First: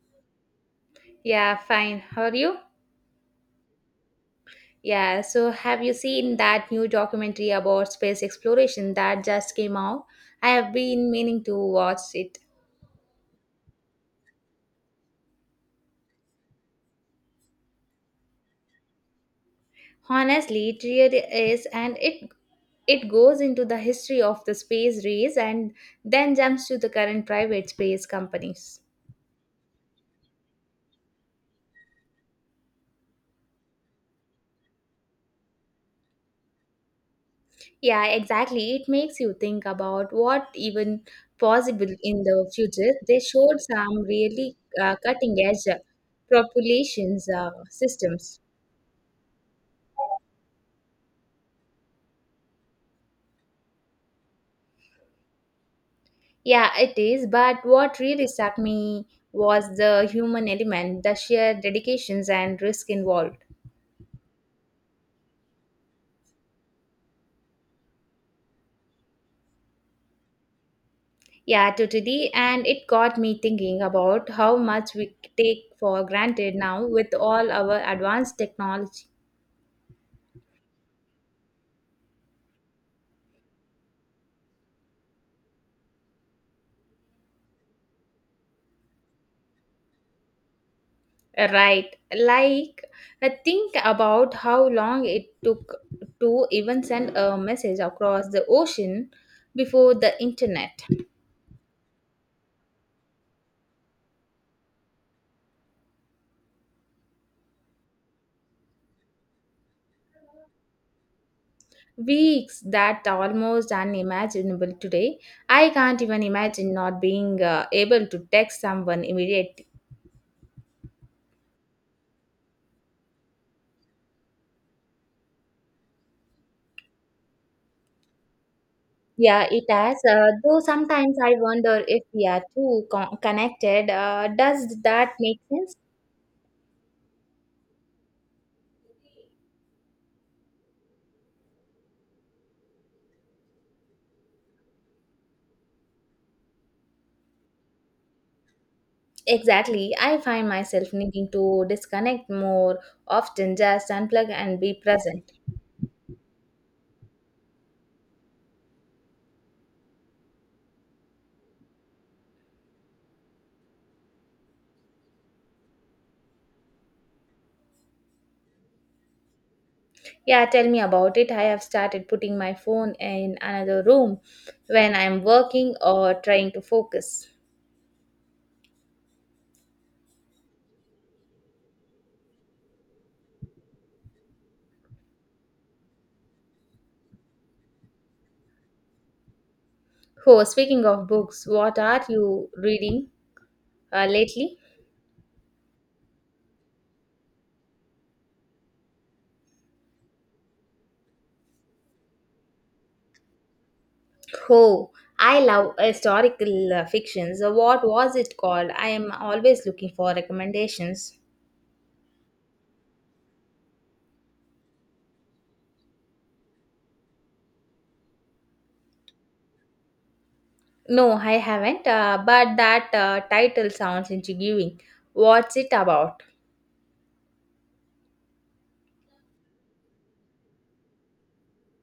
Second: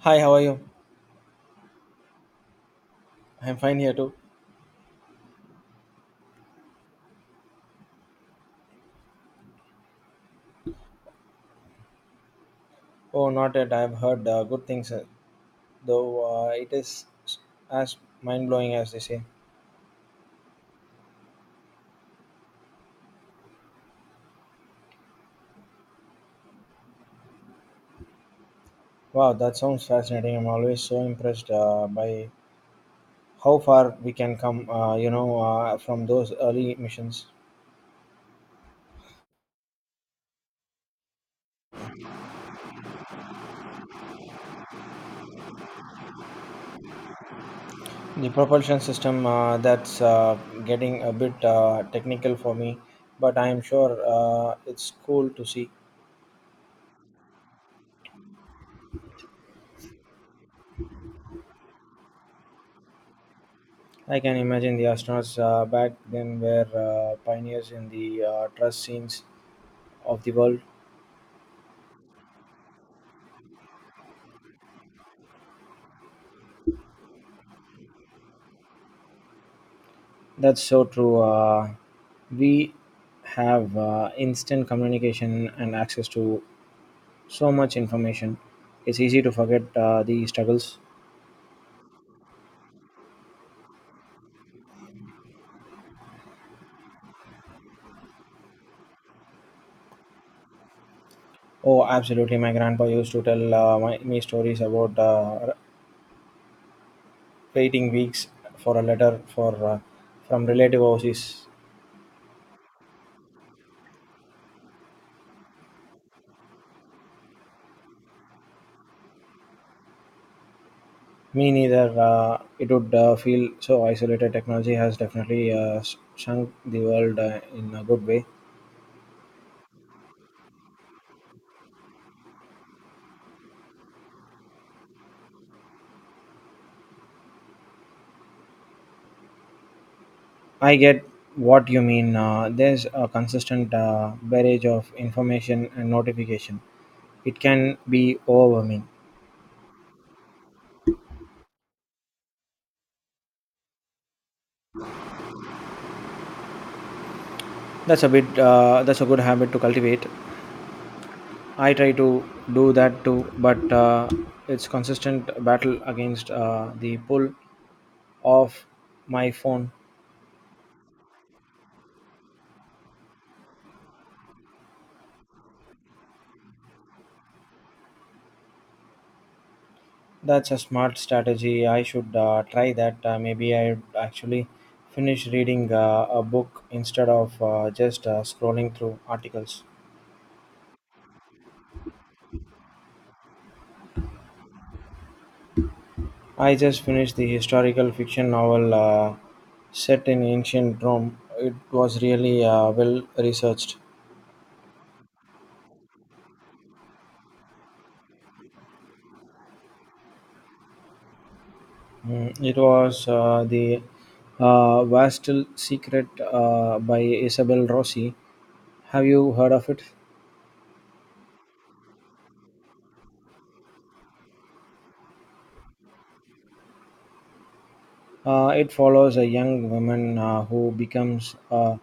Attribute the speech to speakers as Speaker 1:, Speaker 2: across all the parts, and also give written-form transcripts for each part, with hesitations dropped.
Speaker 1: Hi, how are you?
Speaker 2: Yeah, fine. How are you?
Speaker 1: I'm fine here too.
Speaker 2: Yeah, so have you seen that new documentary about space exploration that just came out? I have been meaning to watch it.
Speaker 1: Oh, not yet. I've heard good things, though it is as mind blowing as they say.
Speaker 2: Honestly, it really is, and it goes into the history of the space race and then jumps to the current private space companies.
Speaker 1: Wow, that sounds fascinating. I'm always so impressed by how far we can come, from those early missions.
Speaker 2: Yeah, exactly. It makes you think about what even possible in the future. They showed some really cutting edge propulsion
Speaker 1: The
Speaker 2: systems.
Speaker 1: propulsion system that's getting a bit technical for me, but I'm sure it's cool to see.
Speaker 2: Yeah, it is. But what really struck me was the human element, the sheer dedications and risk involved.
Speaker 1: I can imagine the astronauts back then were pioneers in the trust scenes of the world.
Speaker 2: Yeah, totally. And it got me thinking about how much we take for granted now with all our advanced technology.
Speaker 1: That's so true. We have instant communication and access to so much information. It's easy to forget the struggles.
Speaker 2: Right. Like, I think about how long it took to even send a message across the ocean before the internet.
Speaker 1: Oh, absolutely. My grandpa used to tell me stories about waiting weeks for a letter for from relative overseas.
Speaker 2: Weeks that are almost unimaginable today. I can't even imagine not being able to text someone immediately.
Speaker 1: Me neither. It would feel so isolated. Technology has definitely shrunk the world in a good way.
Speaker 2: Yeah, it has. Though sometimes I wonder if we are too connected. Does that make sense?
Speaker 1: I get what you mean. There's a consistent barrage of information and notification. It can be overwhelming.
Speaker 2: Exactly. I find myself needing to disconnect more often, just unplug and be present.
Speaker 1: That's a bit. That's a good habit to cultivate. I try to do that too, but it's consistent battle against the pull of my phone.
Speaker 2: Yeah, tell me about it. I have started putting my phone in another room when I'm working or trying to focus.
Speaker 1: That's a smart strategy. I should try that. Maybe I actually finish reading a book instead of just scrolling through articles.
Speaker 2: Oh, speaking of books, what are you reading lately?
Speaker 1: I just finished the historical fiction novel set in ancient Rome. It was really well researched.
Speaker 2: Oh, I love historical fiction. So, what was it called? I am always looking for recommendations.
Speaker 1: Mm, it was the Vastal Secret by Isabel Rossi. Have you heard of it?
Speaker 2: No, I haven't, but that title sounds intriguing. What's it about?
Speaker 1: It follows a young woman who becomes a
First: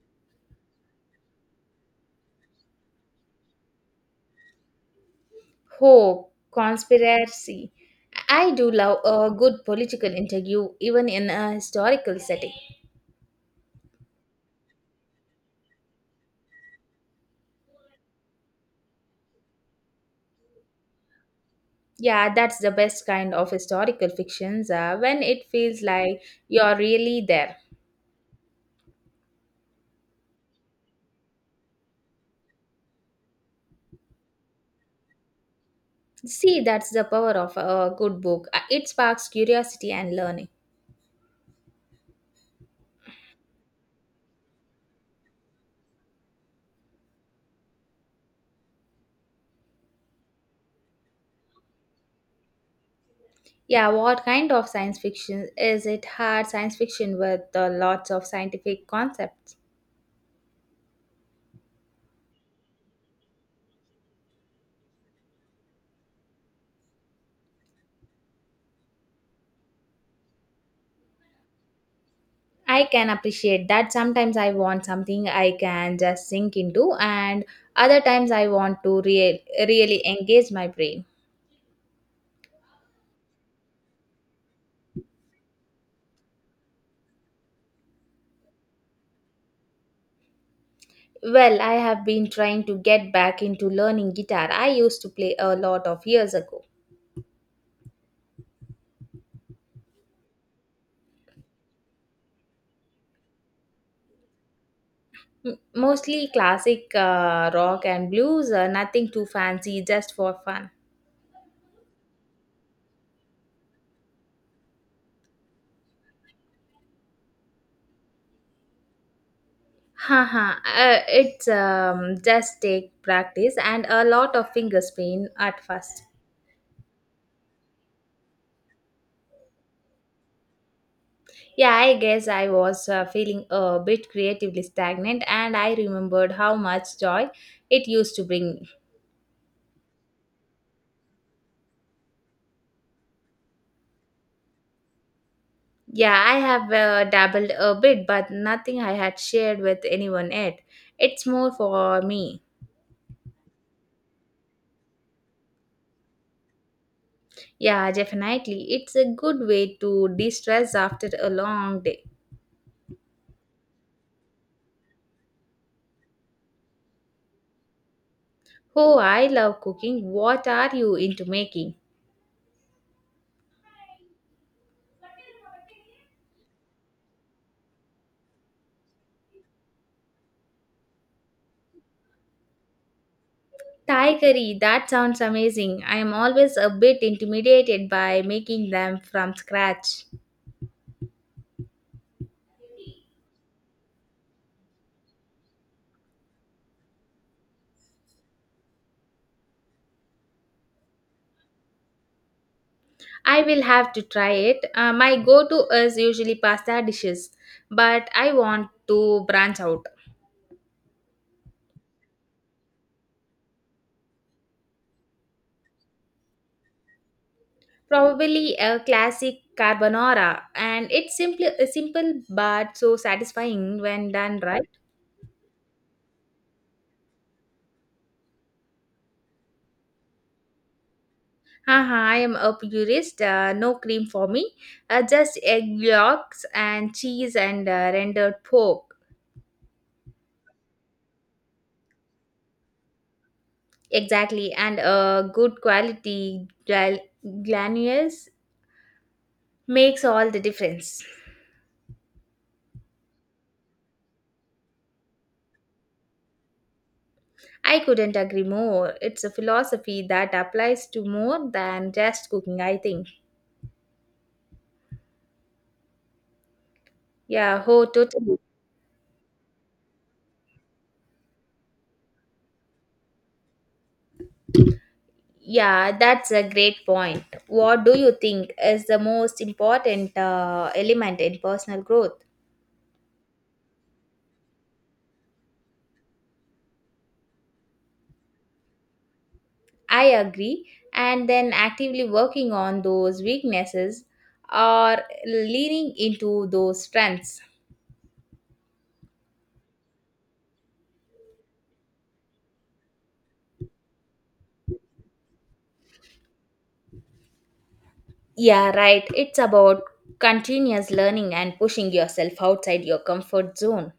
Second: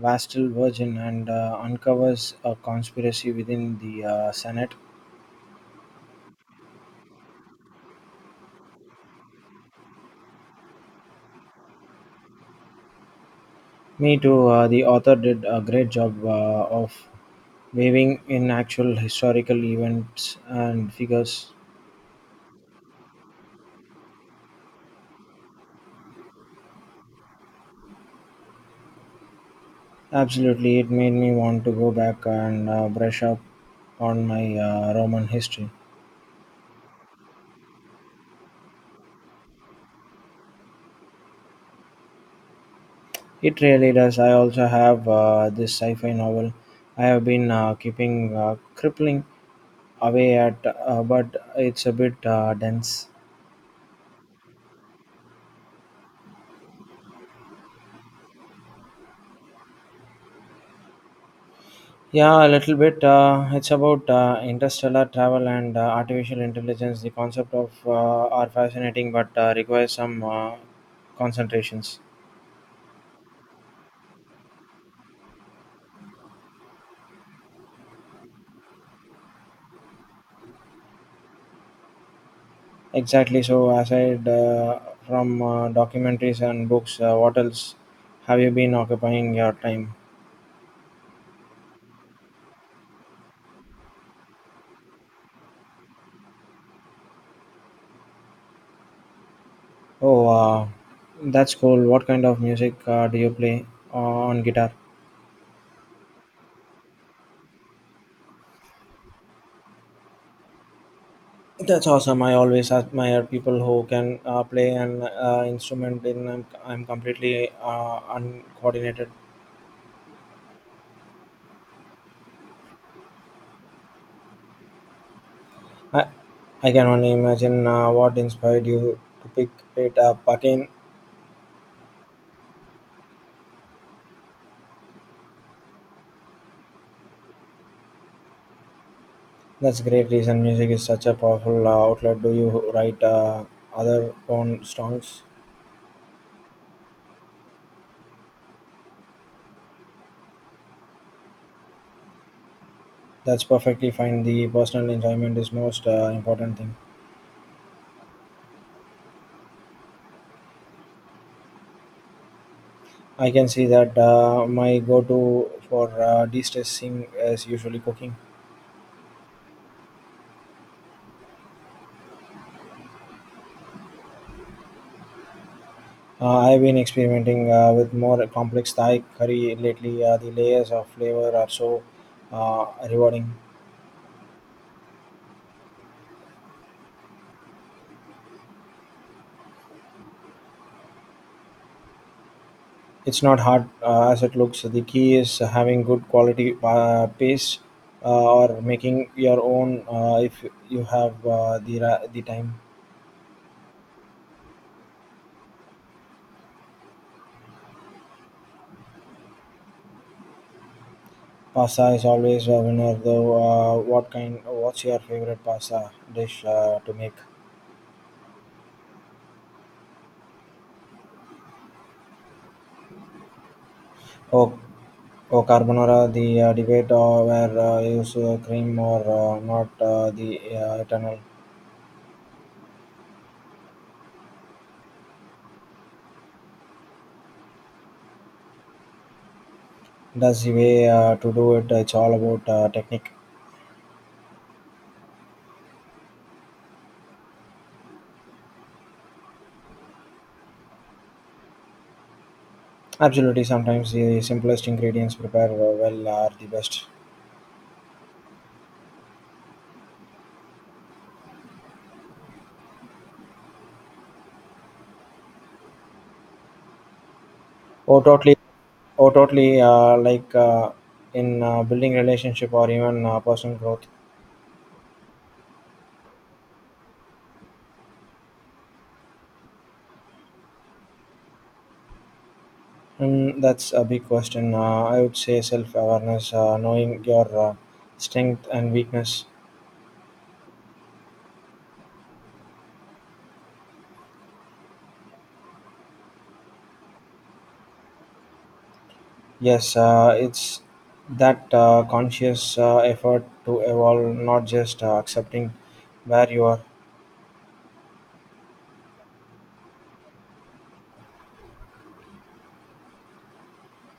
Speaker 1: Vastal virgin and uncovers a conspiracy within the Senate.
Speaker 2: Oh, conspiracy. I do love a good political interview, even in a historical setting.
Speaker 1: Me too. The author did a great job of weaving in actual historical events and figures.
Speaker 2: Yeah, that's the best kind of historical fictions when it feels like you're really there.
Speaker 1: Absolutely, it made me want to go back and brush up on my Roman history.
Speaker 2: See, that's the power of a good book. It sparks curiosity and learning.
Speaker 1: It really does. I also have this sci fi novel I have been keeping crippling away at, but it's a bit dense.
Speaker 2: Yeah, what kind of science fiction? Is it hard science fiction with lots of scientific concepts?
Speaker 1: Yeah, a little bit. It's about interstellar travel and artificial intelligence. The concept of are fascinating, but requires some concentrations.
Speaker 2: I can appreciate that. Sometimes I want something I can just sink into, and other times I want to really engage my brain.
Speaker 1: Exactly. So, aside from documentaries and books, what else have you been occupying your time?
Speaker 2: Well, I have been trying to get back into learning guitar. I used to play a lot of years ago.
Speaker 1: Oh, that's cool. What kind of music do you play uh, on guitar?
Speaker 2: Mostly classic rock and blues, nothing too fancy, just for fun.
Speaker 1: That's awesome. I always admire people who can play an instrument. In I'm completely uncoordinated.
Speaker 2: Haha, it's just take practice and a lot of finger pain at first.
Speaker 1: I, I can only imagine what inspired you to pick it up again.
Speaker 2: Yeah, I guess I was feeling a bit creatively stagnant and I remembered how much joy it used to bring me.
Speaker 1: That's great reason. Music is such a powerful outlet. Do you write other own songs?
Speaker 2: Yeah, I have dabbled a bit, but nothing I had shared with anyone yet. It's more for me.
Speaker 1: That's perfectly fine. The personal enjoyment is most important thing.
Speaker 2: Yeah, definitely. It's a good way to de stress after a long day.
Speaker 1: I can see that my go-to for de-stressing is usually cooking.
Speaker 2: Oh, I love cooking. What are you into making?
Speaker 1: I've been experimenting with more complex Thai curry lately. The layers of flavor are so rewarding.
Speaker 2: Thai curry, that sounds amazing. I am always a bit intimidated by making them from scratch.
Speaker 1: It's not hard as it looks. The key is having good quality paste, or making your own if you have the time.
Speaker 2: I will have to try it. My go to is usually pasta dishes, but I want to branch out.
Speaker 1: Pasta is always a winner, though. What kind? What's your favorite pasta dish to make?
Speaker 2: Probably a classic carbonara, and it's simply simple but so satisfying when done
Speaker 1: Oh,
Speaker 2: right.
Speaker 1: Oh, carbonara, the debate where use cream or not the eternal.
Speaker 2: Haha, I am a purist. No cream for me. Just egg yolks and cheese and rendered pork.
Speaker 1: That's the way to do it. It's all about technique.
Speaker 2: Exactly. And a good quality glanules makes all the difference.
Speaker 1: Absolutely, sometimes the simplest ingredients prepared well are the best.
Speaker 2: I couldn't agree more. It's a philosophy that applies to more than just cooking, I think. Yeah, oh,
Speaker 1: Oh, totally.
Speaker 2: totally.
Speaker 1: Oh, totally. Like, in building relationship or even personal growth.
Speaker 2: Yeah, that's a great point. What do you think is the most important element in personal growth?
Speaker 1: Mm, that's a big question. I would say self awareness, knowing your strength and weakness.
Speaker 2: I agree. And then actively working on those weaknesses or leaning into those strengths.
Speaker 1: Yes, it's that conscious effort to evolve, not just accepting where you are.
Speaker 2: Yeah, right. It's about continuous learning and pushing yourself outside your comfort zone.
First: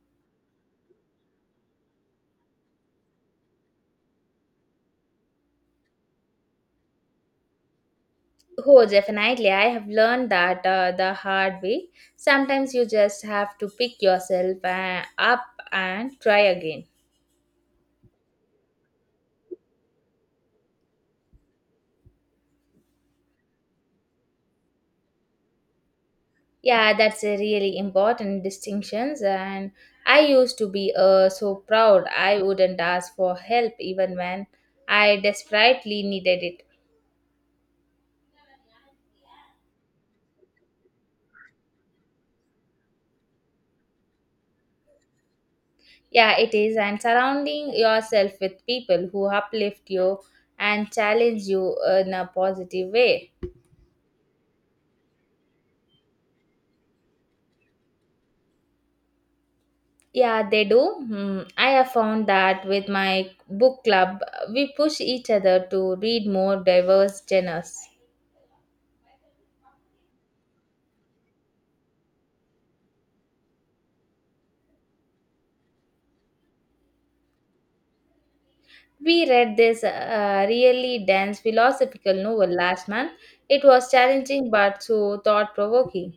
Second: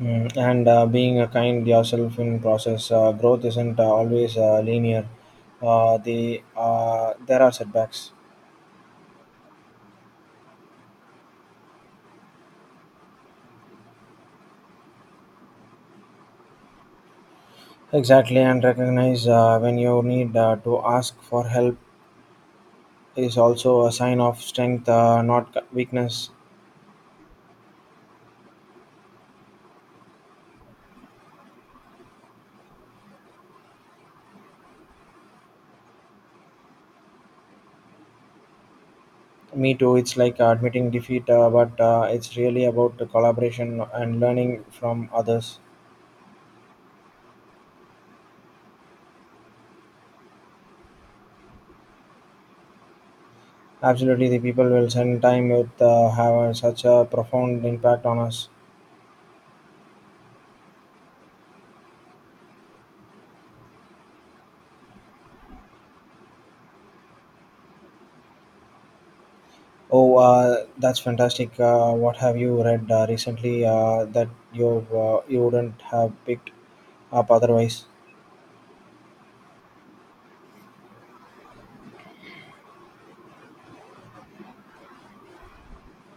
Speaker 1: Mm, and being kind yourself in process. Growth isn't always linear. There are setbacks.
Speaker 2: Oh, definitely. I have learned that the hard way. Sometimes you just have to pick yourself up and try again.
Speaker 1: Exactly, and recognize when you need to ask for help is also a sign of strength, not weakness.
Speaker 2: Yeah, that's a really important distinctions and I used to be so proud I wouldn't ask for help even when I desperately needed it.
Speaker 1: Me too. It's like admitting defeat, but it's really about the collaboration and learning from others.
Speaker 2: Yeah, it is and surrounding yourself with people who uplift you and challenge you in a positive way.
Speaker 1: Absolutely, the people will spend time with have such a profound impact on us.
Speaker 2: Yeah, they do. Hmm, I have found that with my book club, we push each other to read more diverse genres.
Speaker 1: Oh, that's fantastic! What have you read recently that you wouldn't have picked up otherwise?
Speaker 2: We read this really dense philosophical novel last month. It was challenging but so thought provoking.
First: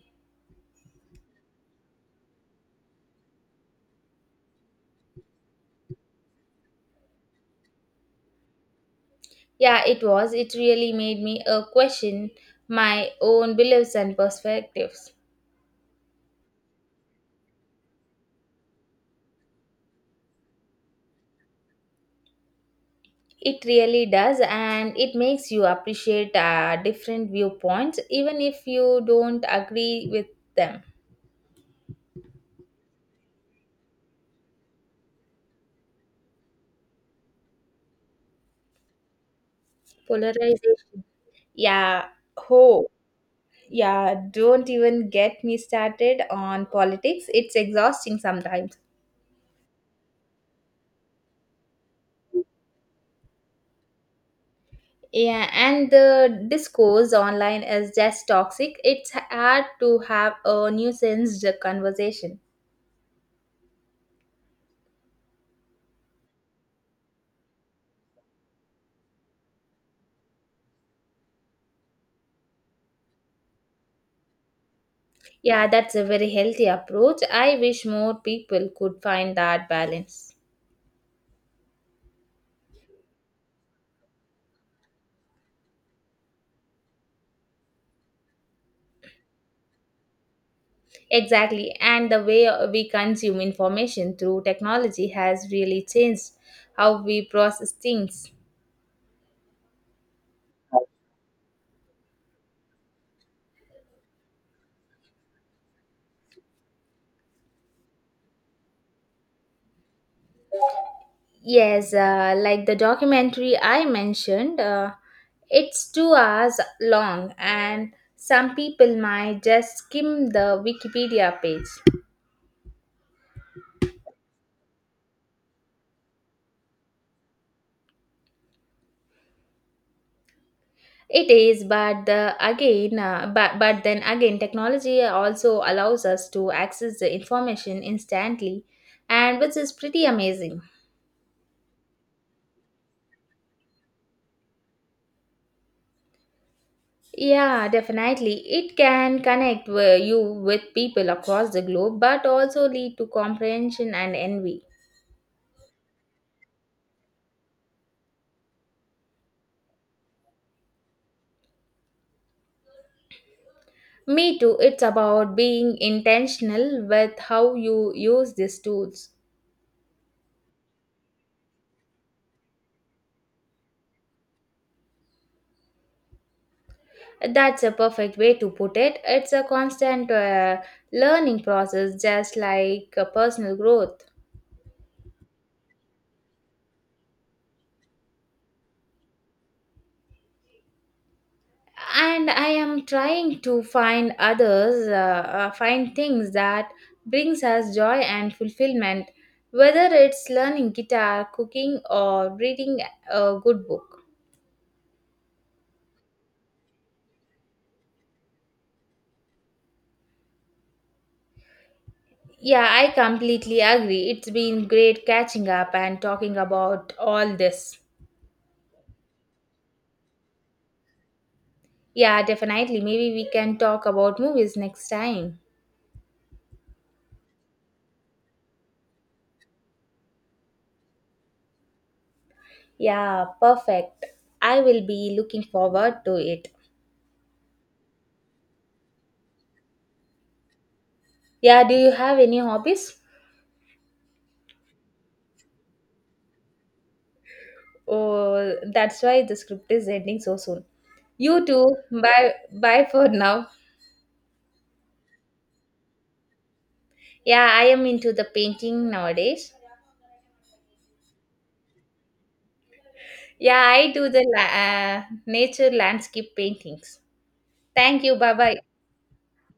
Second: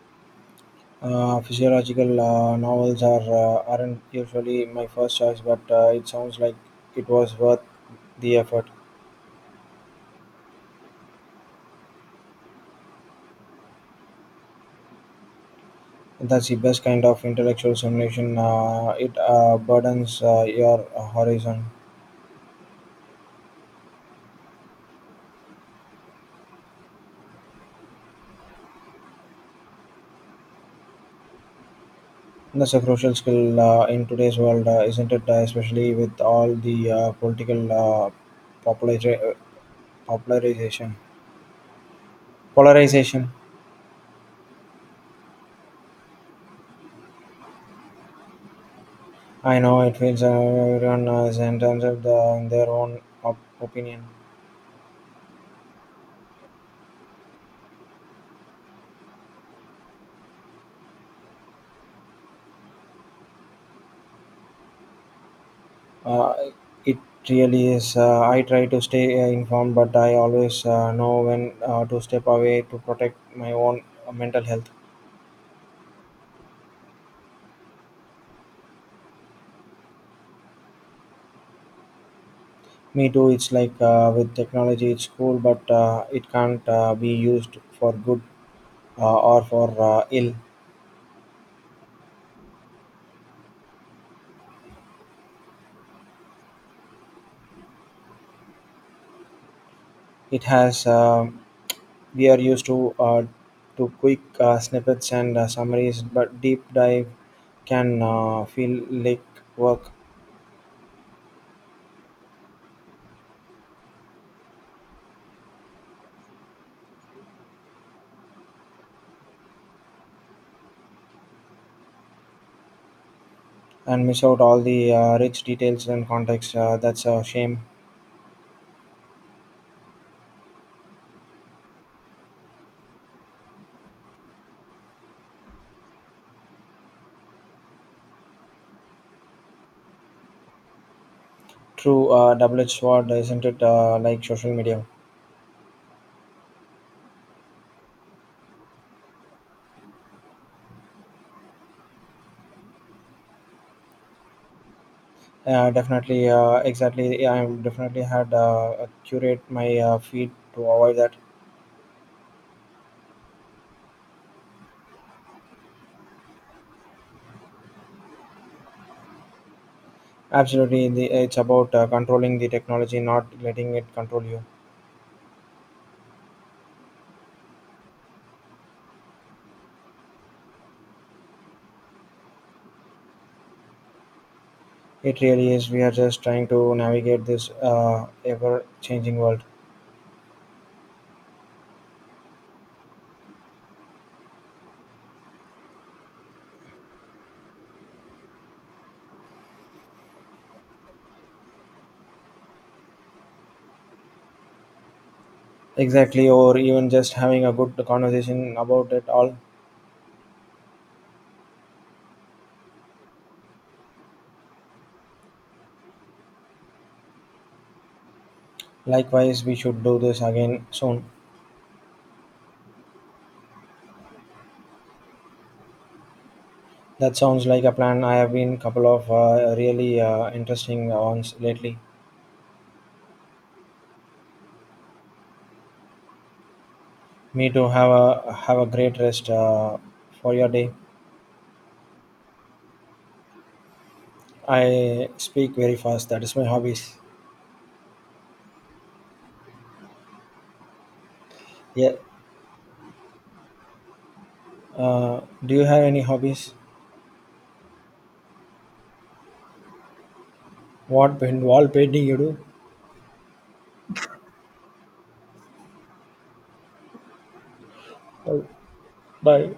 Speaker 1: Physiological novels are aren't usually my first choice, but it sounds like it was worth the effort.
Speaker 2: Yeah, it was. It really made me question my own beliefs and perspectives.
Speaker 1: That's the best kind of intellectual stimulation. It burdens your horizon.
Speaker 2: It really does, and it makes you appreciate different viewpoints, even if you don't agree with them.
Speaker 1: That's a crucial skill in today's world, isn't it? Especially with all the political populari- uh, popularization.
Speaker 2: Polarization. Yeah, ho.
Speaker 1: Polarization.
Speaker 2: Yeah, don't even get me started on politics. It's exhausting sometimes.
Speaker 1: I know it feels everyone is in terms of in their own opinion.
Speaker 2: Yeah, and the discourse online is just toxic. It's hard to have a nuisance conversation.
Speaker 1: Uh, it really is. I try to stay informed, but I always know when to step away to protect my own mental health.
Speaker 2: Yeah, that's a very healthy approach. I wish more people could find that balance.
Speaker 1: Me too. It's like with technology, it's cool, but it can't be used for good or for ill.
Speaker 2: Exactly, and the way we consume information through technology has really changed how we process things.
Speaker 1: It has we are used to quick snippets and summaries, but deep dive can feel like work
Speaker 2: Yes, like the documentary I mentioned, it's 2 hours long, and some people might just skim the Wikipedia page.
Speaker 1: and miss out all the rich details and context. That's a shame.
Speaker 2: It is, but then again, technology also allows us to access the information instantly, and which is pretty amazing.
Speaker 1: True double-edged sword, isn't it? Like social media.
Speaker 2: Yeah, definitely. It can connect you with people across the globe, but also lead to comprehension and envy.
Speaker 1: Exactly. Yeah, I definitely had curate my feed to avoid that.
Speaker 2: Me too, it's about being intentional with how you use these tools.
Speaker 1: Absolutely, it's about controlling the technology, not letting it control you.
Speaker 2: That's a perfect way to put it. It's a constant learning process, just like personal growth.
Speaker 1: It really is. We are just trying to navigate this ever changing world.
Speaker 2: And I am trying to find find things that brings us joy and fulfillment, whether it's learning guitar, cooking, or reading a good book.
Speaker 1: Exactly, or even just having a good conversation about it all.
Speaker 2: Yeah, I completely agree. It's been great catching up and talking about all this.
Speaker 1: Likewise, we should do this again soon.
Speaker 2: Yeah, definitely. Maybe we can talk about movies next time.
Speaker 1: That sounds like a plan. I have been couple of really interesting ones lately.
Speaker 2: Yeah, perfect. I will be looking forward to it.
Speaker 1: Me too. Have a great rest for your day.
Speaker 2: Yeah, do you have any hobbies?
Speaker 1: I speak very fast. That is my hobbies.
Speaker 2: Oh, that's why the script is ending so soon. You too.
Speaker 1: Yeah.
Speaker 2: Bye bye for now.
Speaker 1: Do you have any hobbies?
Speaker 2: Yeah, I am into the painting nowadays.
Speaker 1: What paint, wall painting you do?
Speaker 2: Yeah, I do the nature landscape paintings. Thank you. Bye
Speaker 1: Bye.
Speaker 2: bye.
Speaker 1: Bye.